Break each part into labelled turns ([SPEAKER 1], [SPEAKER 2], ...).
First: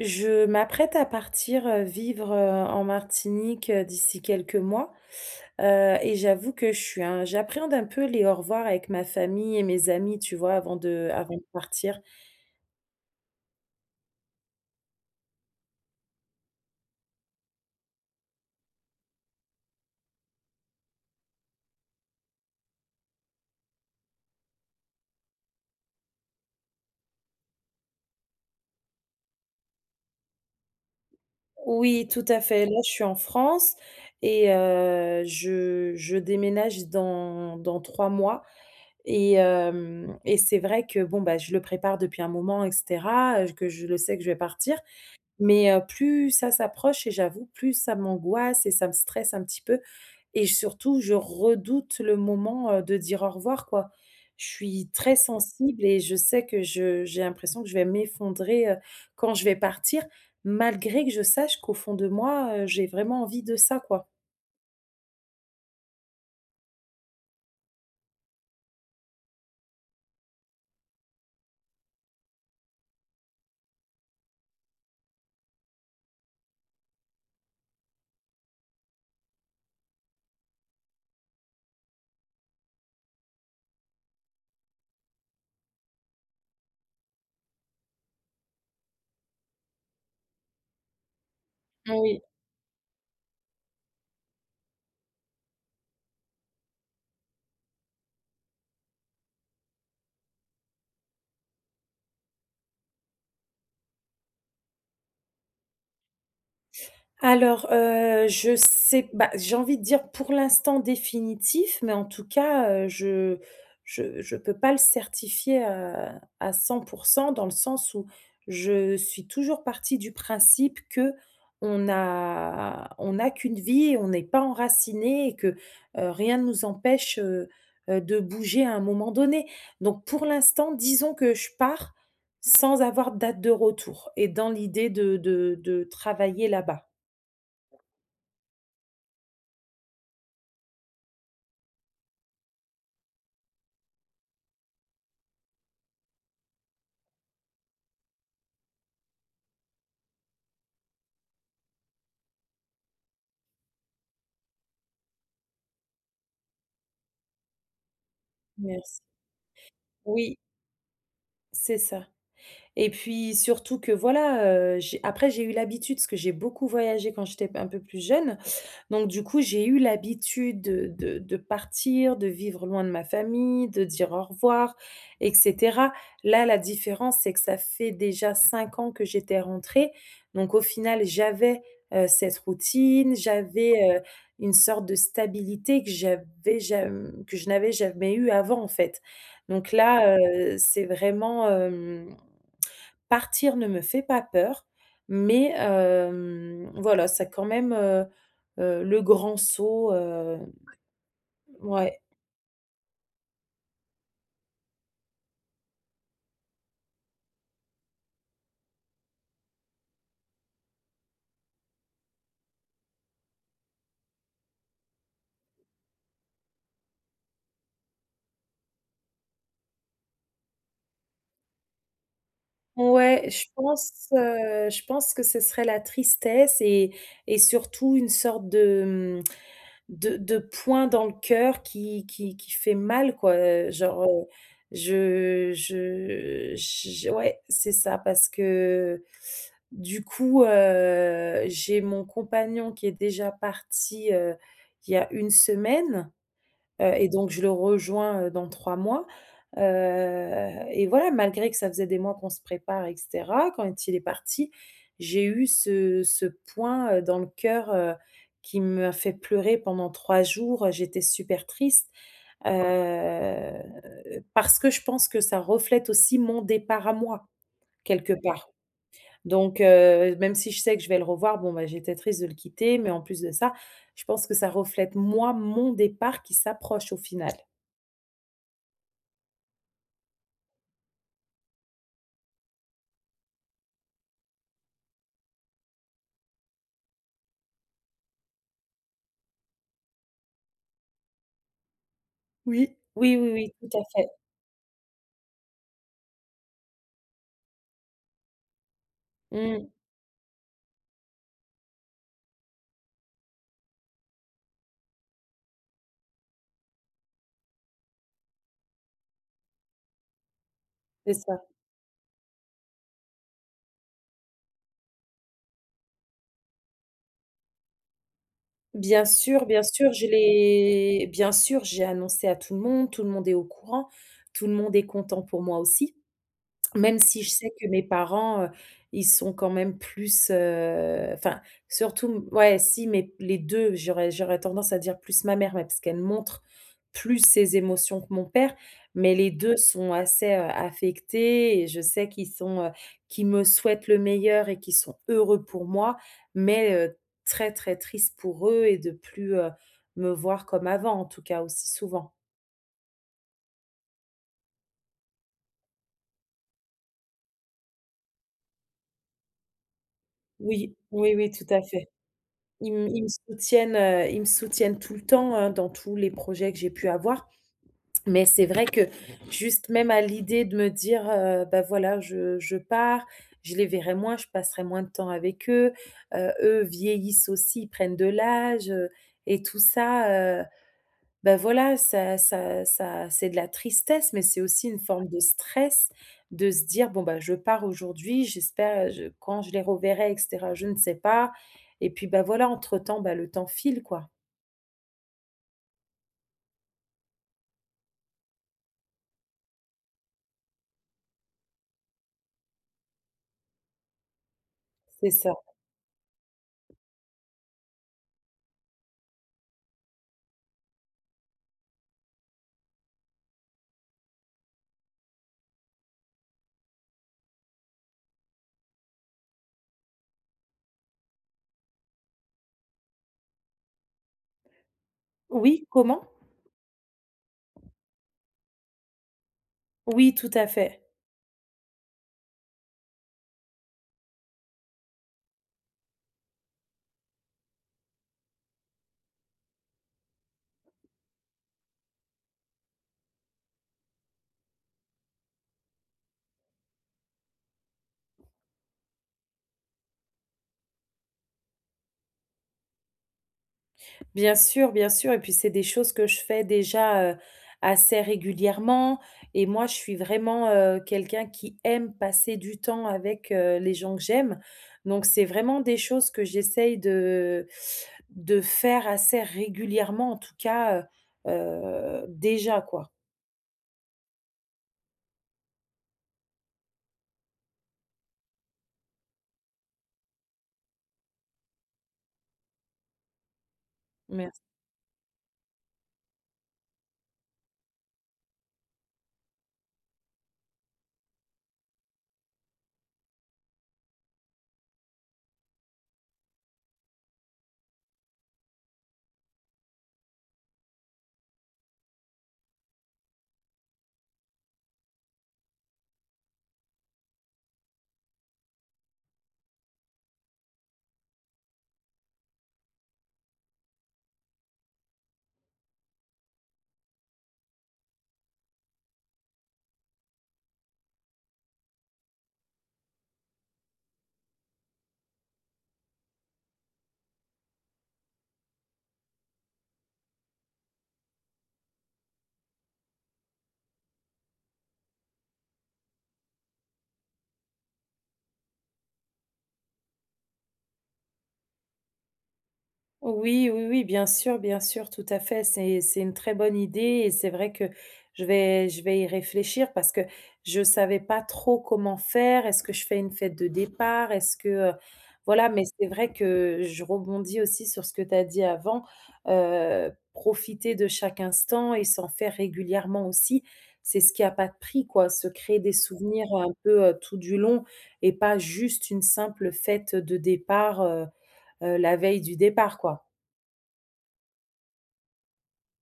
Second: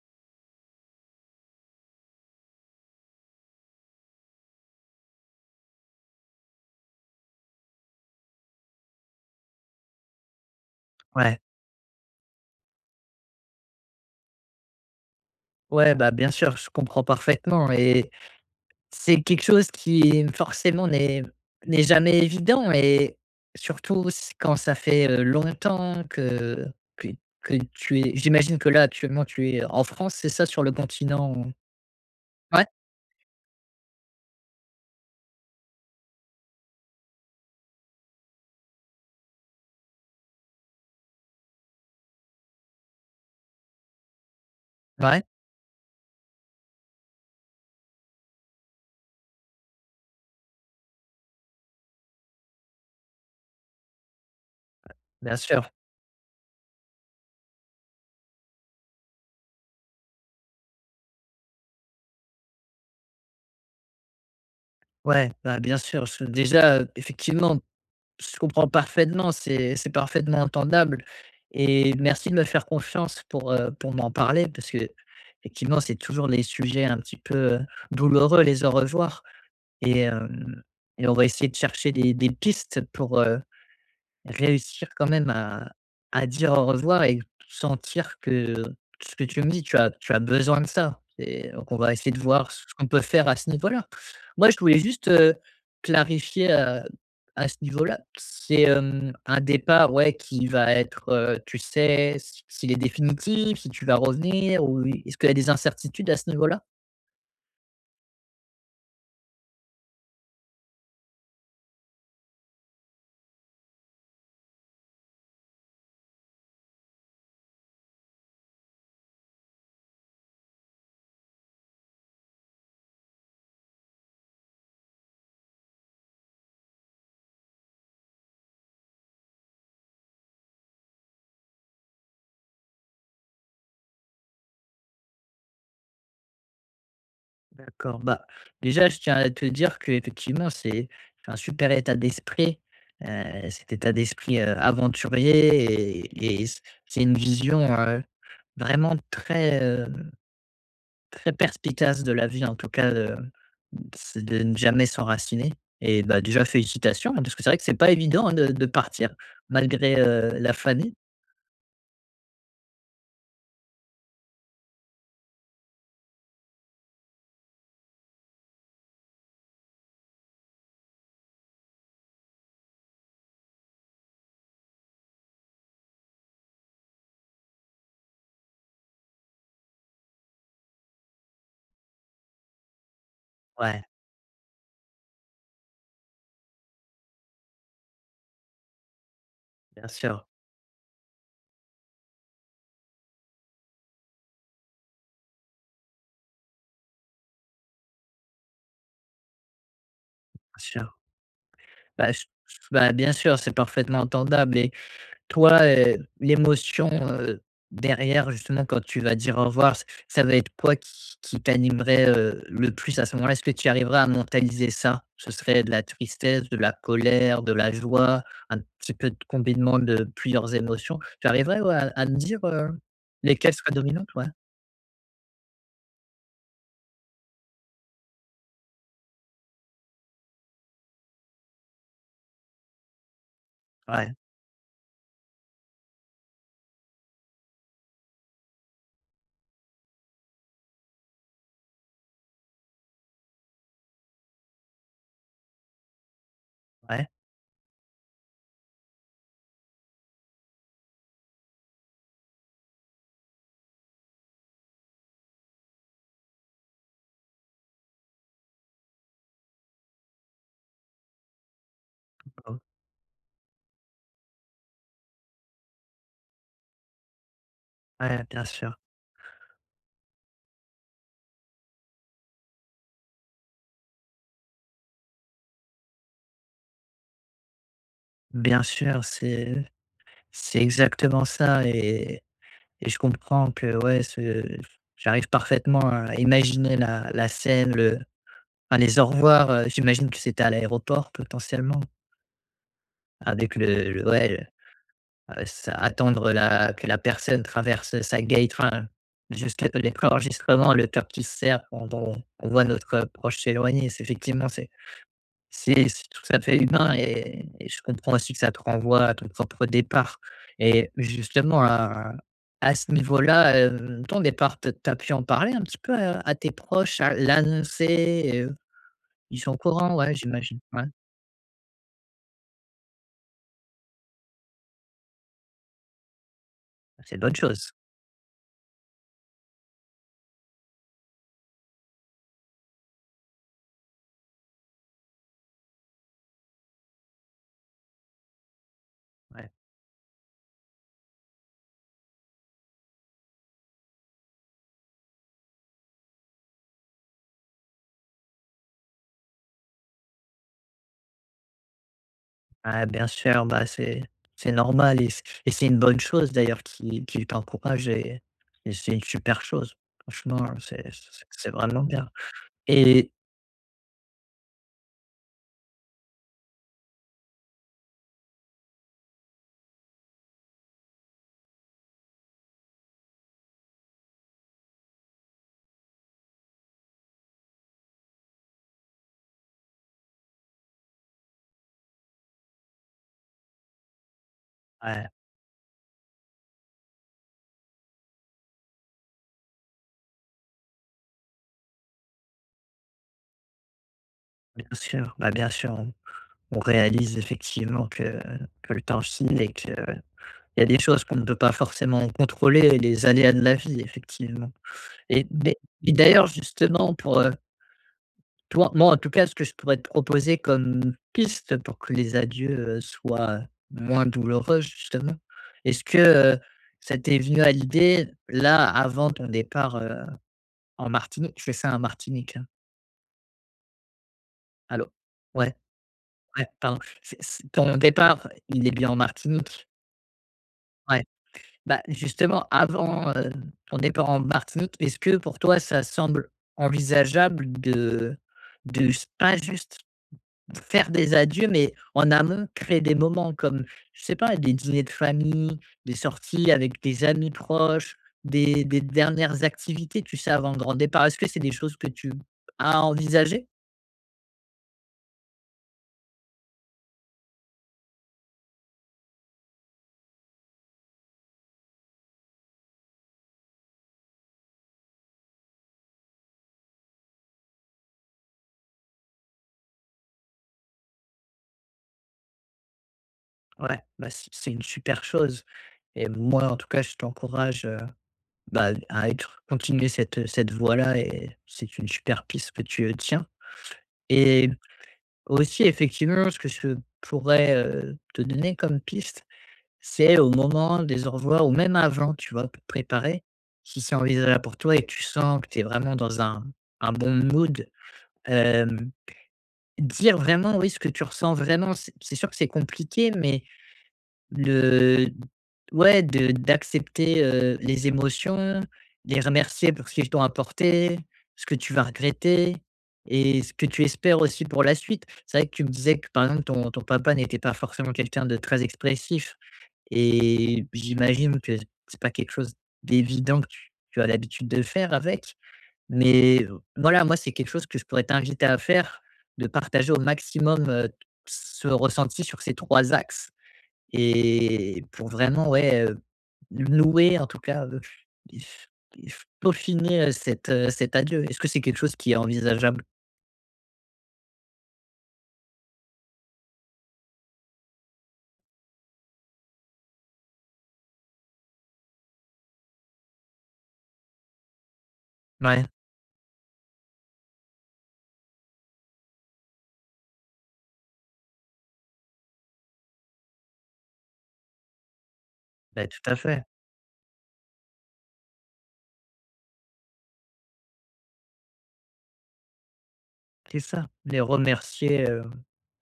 [SPEAKER 1] Je m'apprête à partir, vivre, en Martinique, d'ici quelques mois, et j'avoue que je suis un j'appréhende un peu les au revoir avec ma famille et mes amis, tu vois? Avant de avant
[SPEAKER 2] Ouais,
[SPEAKER 1] Oui. De partir.
[SPEAKER 2] ouais, bah, bien sûr, je comprends parfaitement et c'est quelque chose qui forcément n'est jamais évident et surtout s quand ça fait, longtemps que que tu es j'imagine que là, actuellement, tu es en France, c'est ça? Sur le continent?
[SPEAKER 1] Oui, tout à
[SPEAKER 2] Ouais,
[SPEAKER 1] fait. Là, je suis en France et je déménage dans 3 mois et c'est vrai que, bon, bah, je le prépare depuis un moment et cetera, que je vais partir.
[SPEAKER 2] ouais,
[SPEAKER 1] Mais plus ça s'approche et j'avoue, plus ça m'angoisse et ça me stresse un petit peu, et surtout, je redoute le moment, de dire au revoir, quoi. Je suis très
[SPEAKER 2] bien sûr.
[SPEAKER 1] sensible et je sais que je j'ai l'impression que je vais m'effondrer, quand je vais partir, malgré que je sache qu'au fond de moi, j'ai vraiment envie de ça, quoi.
[SPEAKER 2] Ouais, bah, bien sûr, je déjà, effectivement, je comprends parfaitement, c'est parfaitement entendable et merci de me faire confiance pour m'en parler parce que Effectivement, c'est toujours les sujets un petit peu, douloureux, les au revoir et hem et on va essayer de chercher des pistes pour, réussir quand même à dire au revoir et sentir que ce que tu me dis, tu as besoin de ça et donc on va essayer de
[SPEAKER 1] Oui.
[SPEAKER 2] voir ce qu'on peut faire à ce niveau-là. Moi, je voulais juste, clarifier, à ce niveau-là, c'est, un départ, ouais, qui va être, tu sais, s'il est définitif, si tu vas revenir ou est-ce qu'il y a des incertitudes à ce niveau-là?
[SPEAKER 1] Alors, je sais bah, j'ai envie de dire pour l'instant définitif, mais en tout cas, je peux pas le certifier, à 100%, dans le sens où je suis toujours partie du principe que on n'a qu'une vie et on n'est pas enraciné et que, rien ne nous empêche, de bouger à un moment donné. Donc pour l'instant, disons que je pars sans avoir de date de retour et dans l'idée de travailler là-bas.
[SPEAKER 2] D'accord, bah, déjà, je tiens à te dire qu'effectivement, c'est un super état d'esprit. Cet état d'esprit, aventurier et c'est une vision, vraiment très, très perspicace de la vie, en tout cas, de c'est de ne jamais s'enraciner et bah, déjà félicitations, hein, parce que c'est vrai que c'est pas évident, hein, de
[SPEAKER 1] Merci.
[SPEAKER 2] partir malgré,
[SPEAKER 1] Oui,
[SPEAKER 2] la famille.
[SPEAKER 1] c'est ça, et puis surtout que voilà, j'ai eu l'habitude parce que j'ai beaucoup voyagé quand j'étais un peu plus jeune. Donc du coup, j'ai eu l'habitude de partir, de vivre loin de ma famille, de dire au revoir et cetera. Là, la différence, c'est que ça fait déjà 5 ans que j'étais rentrée. Donc au final, j'avais, cette routine, j'avais,
[SPEAKER 2] Ouais,
[SPEAKER 1] une sorte de stabilité que je n'avais jamais eue avant, en fait. Donc
[SPEAKER 2] bien
[SPEAKER 1] là,
[SPEAKER 2] sûr,
[SPEAKER 1] c'est vraiment, partir ne me fait pas peur, mais, voilà, ça quand même, le grand saut,
[SPEAKER 2] bien sûr.
[SPEAKER 1] ouais.
[SPEAKER 2] Bah, je bah, bien sûr, c'est parfaitement entendable et toi, l'émotion, heu, derrière justement quand tu vas dire au revoir, ç ça va être quoi qui t'animerait, le plus à ce moment-là? Est-ce que tu arriveras à mentaliser ça? Ce serait de la tristesse, de la colère, de la joie, un petit peu de combinement de plusieurs émotions? Tu arriverais, ouais, à me dire,
[SPEAKER 1] Ouais,
[SPEAKER 2] lesquelles seraient dominantes? Ouais,
[SPEAKER 1] je pense que ce serait la tristesse, et surtout une sorte de, mmh, de point dans le cœur qui fait mal quoi, genre,
[SPEAKER 2] ouais,
[SPEAKER 1] je j ouais, c'est ça, parce que du coup, j'ai mon compagnon qui est déjà parti, il y a 1 semaine.
[SPEAKER 2] ouais,
[SPEAKER 1] Et donc je le rejoins, dans 3 mois, heu et voilà, malgré que ça faisait des mois qu'on se prépare et cetera, quand il est parti, j'ai eu ce point, dans le cœur, qui m'a fait pleurer pendant 3 jours, j'étais super triste,
[SPEAKER 2] oh,
[SPEAKER 1] parce que je pense que ça reflète aussi mon départ à moi, quelque
[SPEAKER 2] ouais,
[SPEAKER 1] part. Donc même si je sais que je vais le revoir, bon, bah, j'étais triste de le quitter, mais en plus de ça, je pense que ça reflète moi, mon départ qui s'approche au final.
[SPEAKER 2] bien sûr, c'est exactement ça et je comprends que, ouais, ce j'arrive parfaitement à imaginer la la scène, le enfin, les au revoir, j'imagine que c'était à l'aéroport potentiellement
[SPEAKER 1] Oui. Oui, oui, oui,
[SPEAKER 2] avec
[SPEAKER 1] tout à
[SPEAKER 2] le
[SPEAKER 1] fait.
[SPEAKER 2] ouais, ça attendre la que la personne traverse sa gate, enfin,
[SPEAKER 1] Mmh,
[SPEAKER 2] jusqu'à l'enregistrement, le temps qui se serre, on voit notre proche s'éloigner, c'est effectivement, c'est c'est tout à fait humain et je comprends aussi que ça te renvoie à ton propre départ et
[SPEAKER 1] c'est ça.
[SPEAKER 2] justement à ce niveau-là, ton départ, tu as pu en parler un petit peu à tes proches, à l'annoncer, ils sont au
[SPEAKER 1] Bien sûr,
[SPEAKER 2] courant?
[SPEAKER 1] je
[SPEAKER 2] Ouais, j'imagine. Ouais,
[SPEAKER 1] l'ai bien sûr, j'ai annoncé à tout le monde est au courant, tout le monde est content pour moi aussi. Même
[SPEAKER 2] c'est une
[SPEAKER 1] si je
[SPEAKER 2] bonne
[SPEAKER 1] sais que
[SPEAKER 2] chose.
[SPEAKER 1] mes parents, ils sont quand même plus, enfin surtout ouais si mais les 2, j'aurais tendance à dire plus ma mère, ouais, parce qu'elle montre plus ses émotions que mon père, mais les
[SPEAKER 2] Ouais.
[SPEAKER 1] deux sont assez, affectés et je sais qu'ils sont, qu'ils me souhaitent le meilleur et qu'ils sont heureux pour moi, mais très, très tristes pour eux, et de plus, me voir comme avant en tout cas aussi souvent.
[SPEAKER 2] Ah bien sûr, bah, c'est normal et c'est une bonne chose d'ailleurs qui t'encourage et c'est une super chose. Franchement,
[SPEAKER 1] Oui,
[SPEAKER 2] c'est
[SPEAKER 1] oui,
[SPEAKER 2] c'est
[SPEAKER 1] oui,
[SPEAKER 2] c'est
[SPEAKER 1] tout à
[SPEAKER 2] vraiment
[SPEAKER 1] fait.
[SPEAKER 2] bien et
[SPEAKER 1] Ils me soutiennent tout le temps, hein, dans tous les projets que j'ai pu avoir. Mais c'est vrai que juste même à l'idée de me dire, bah, voilà, je pars, je les verrai moins, je passerai moins de temps avec eux, eux vieillissent aussi, ils prennent de l'âge, et tout ça, ben voilà, ça c'est de la tristesse, mais c'est aussi une
[SPEAKER 2] ouais,
[SPEAKER 1] forme de stress, de se dire: «Bon, bah, je pars aujourd'hui, j'espère je quand je les reverrai et cetera, je ne sais pas», et puis, bah, voilà, entre-temps, bah, le temps file, quoi.
[SPEAKER 2] bien sûr, bah, bien sûr. On réalise effectivement que le temps file et qu'il y a des choses qu'on ne peut pas forcément contrôler, les aléas de la vie, effectivement.
[SPEAKER 1] C'est
[SPEAKER 2] Et
[SPEAKER 1] ça.
[SPEAKER 2] mais et d'ailleurs, justement, pour toi, moi en tout cas, ce que je pourrais te proposer comme piste pour que les adieux soient moins douloureux, justement, est-ce que ça t'est venu à l'idée, là, avant ton départ en Martinique, tu fais ça en Martinique, hein? Allô? Ouais,
[SPEAKER 1] Oui, comment?
[SPEAKER 2] ouais, pardon. Ton départ, il est bien en Martinique?
[SPEAKER 1] Oui, tout à fait.
[SPEAKER 2] Ouais. Bah, justement, avant, ton départ en Martinique, est-ce que pour toi, ça semble envisageable de s pas juste faire des adieux, mais en amont, créer des moments comme, je sais pas, des dîners de famille, des sorties avec des amis proches, des dernières activités, tu sais, avant le grand départ? Est-ce que c'est des choses que tu as envisagées?
[SPEAKER 1] Bien sûr, bien sûr, et puis c'est des choses que je fais déjà, assez régulièrement, et moi je suis vraiment, quelqu'un qui aime passer du temps avec, les gens que j'aime. Donc c'est vraiment des choses que j'essaye de faire assez régulièrement en tout cas, déjà quoi.
[SPEAKER 2] Ouais, bah, c'est une super chose et moi, en tout cas, je t'encourage, bah, à être continuer cette voie-là et c'est une super piste que tu, tiens
[SPEAKER 1] Mais
[SPEAKER 2] et aussi effectivement ce que je pourrais, te donner comme piste, c'est au moment des au revoir ou même avant, tu vois? Pour te préparer, si c'est envisageable pour toi et que tu sens que tu es vraiment dans un bon mood, hem, dire vraiment, oui, ce que tu ressens vraiment. C'est sûr que c'est compliqué, mais De ouais, de d'accepter, les émotions, les remercier pour ce qu'ils t'ont apporté, ce que tu vas regretter et ce que tu espères aussi pour la suite. C'est vrai que tu me disais que, par exemple, ton papa n'était pas forcément quelqu'un de très expressif et j'imagine que c'est pas quelque chose d'évident que tu as l'habitude de faire avec. Mais voilà, moi, c'est quelque chose que je pourrais t'inviter à faire, de partager au maximum, ce ressenti sur ces 3 axes. Et pour vraiment, ouais, louer en tout cas, et f et f peaufiner, cet adieu. Est-ce que c'est quelque chose qui est envisageable?
[SPEAKER 1] oui, oui, oui, bien sûr, tout à fait. C'est une très bonne idée et c'est vrai que je vais y réfléchir parce que je savais pas trop comment faire. Est-ce que je fais une fête de départ? Est-ce que, voilà,
[SPEAKER 2] Ouais,
[SPEAKER 1] mais c'est vrai que je rebondis aussi sur ce que tu as dit avant, profiter de chaque instant et s'en faire régulièrement aussi. C'est ce qui a pas de prix, quoi. Se créer des
[SPEAKER 2] bah, tout à
[SPEAKER 1] souvenirs
[SPEAKER 2] fait,
[SPEAKER 1] un peu tout du long, et pas juste une simple fête de départ, la veille du départ, quoi.
[SPEAKER 2] c'est ça. Les remercier,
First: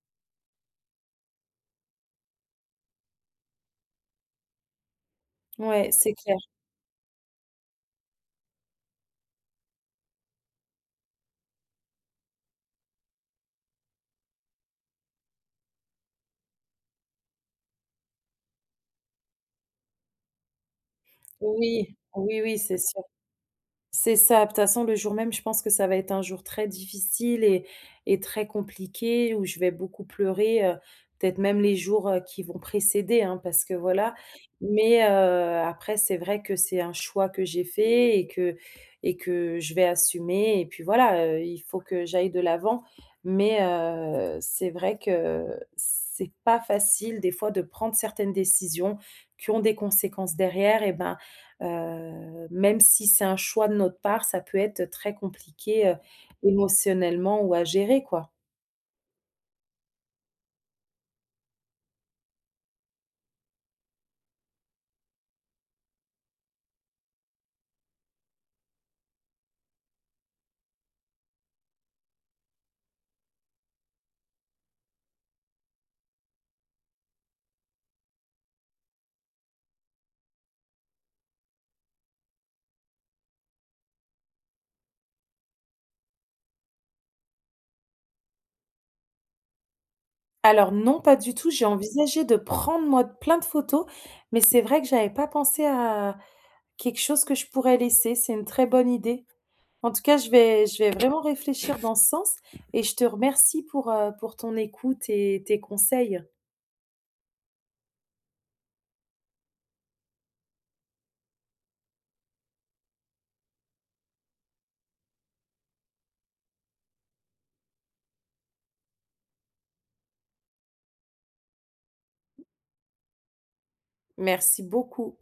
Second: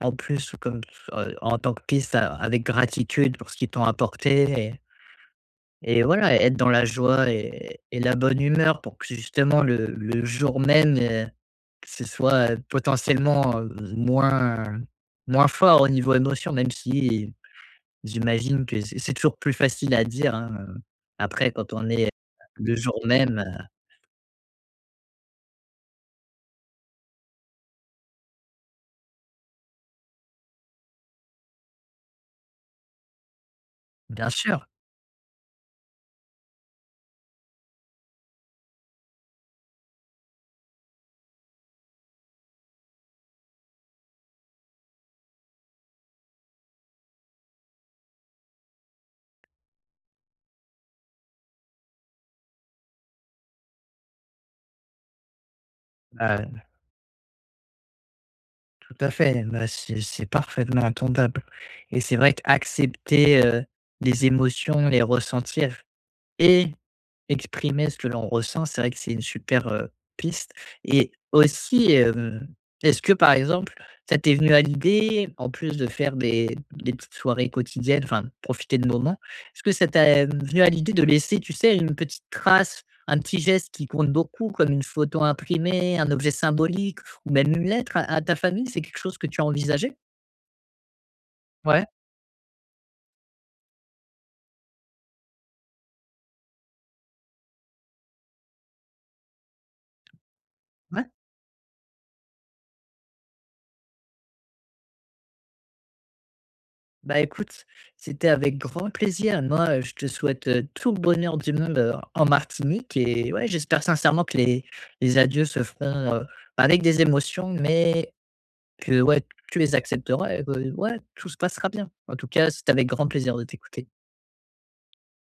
[SPEAKER 2] en plus comme s en tant que piste a avec gratitude pour ce qu'ils t'ont apporté
[SPEAKER 1] Ouais,
[SPEAKER 2] et
[SPEAKER 1] c'est clair.
[SPEAKER 2] voilà, être dans la joie et la bonne humeur pour que justement le jour même, que ce soit, potentiellement, moins moins fort au niveau émotion, même si j'imagine que c'est toujours plus facile à dire, hein, après quand on
[SPEAKER 1] Oui,
[SPEAKER 2] est
[SPEAKER 1] oui, oui,
[SPEAKER 2] le
[SPEAKER 1] c'est
[SPEAKER 2] jour
[SPEAKER 1] sûr.
[SPEAKER 2] même,
[SPEAKER 1] C'est ça. De toute façon, le jour même, je pense que ça va être un jour très difficile et très compliqué, où je vais beaucoup pleurer, peut-être même les jours, qui vont précéder, hein, parce que voilà.
[SPEAKER 2] bien sûr,
[SPEAKER 1] Mais, après, c'est vrai que c'est un choix que j'ai fait, et que je vais assumer, et puis voilà, il faut que j'aille de l'avant. Mais, c'est vrai que c'est pas facile des fois de prendre certaines décisions qui ont des conséquences derrière et ben même si c'est un choix de notre part, ça peut être très compliqué,
[SPEAKER 2] heu,
[SPEAKER 1] émotionnellement ou à gérer, quoi.
[SPEAKER 2] tout à fait, bah, c'est parfaitement entendable et c'est vrai qu'accepter, les émotions, les ressentir et exprimer ce que l'on ressent, c'est vrai que c'est une super, piste et aussi, est-ce que, par exemple, ça t'est venu à l'idée, en plus de faire des petites soirées quotidiennes, enfin, de profiter de moments, est-ce que ça t'est venu à l'idée de laisser, tu sais, une petite trace, un petit geste qui compte beaucoup, comme une photo imprimée, un objet symbolique ou même une lettre à ta famille? C'est quelque chose que tu as envisagé?
[SPEAKER 1] Alors non, pas du tout, j'ai
[SPEAKER 2] Ouais.
[SPEAKER 1] envisagé de prendre moi plein de photos, mais c'est vrai que j'avais pas pensé à quelque chose que je pourrais laisser, c'est une très bonne idée. En tout cas, je vais vraiment réfléchir dans ce sens, et je te remercie pour ton écoute et tes conseils.
[SPEAKER 2] Bah écoute, c'était avec grand plaisir. Moi, je te souhaite, tout le bonheur du monde, en Martinique et ouais, j'espère sincèrement que les adieux se feront, avec des émotions, mais que ouais, tu les accepteras et que ouais, tout se passera bien. En tout cas, c'était avec grand plaisir de t'écouter.
[SPEAKER 1] Merci beaucoup.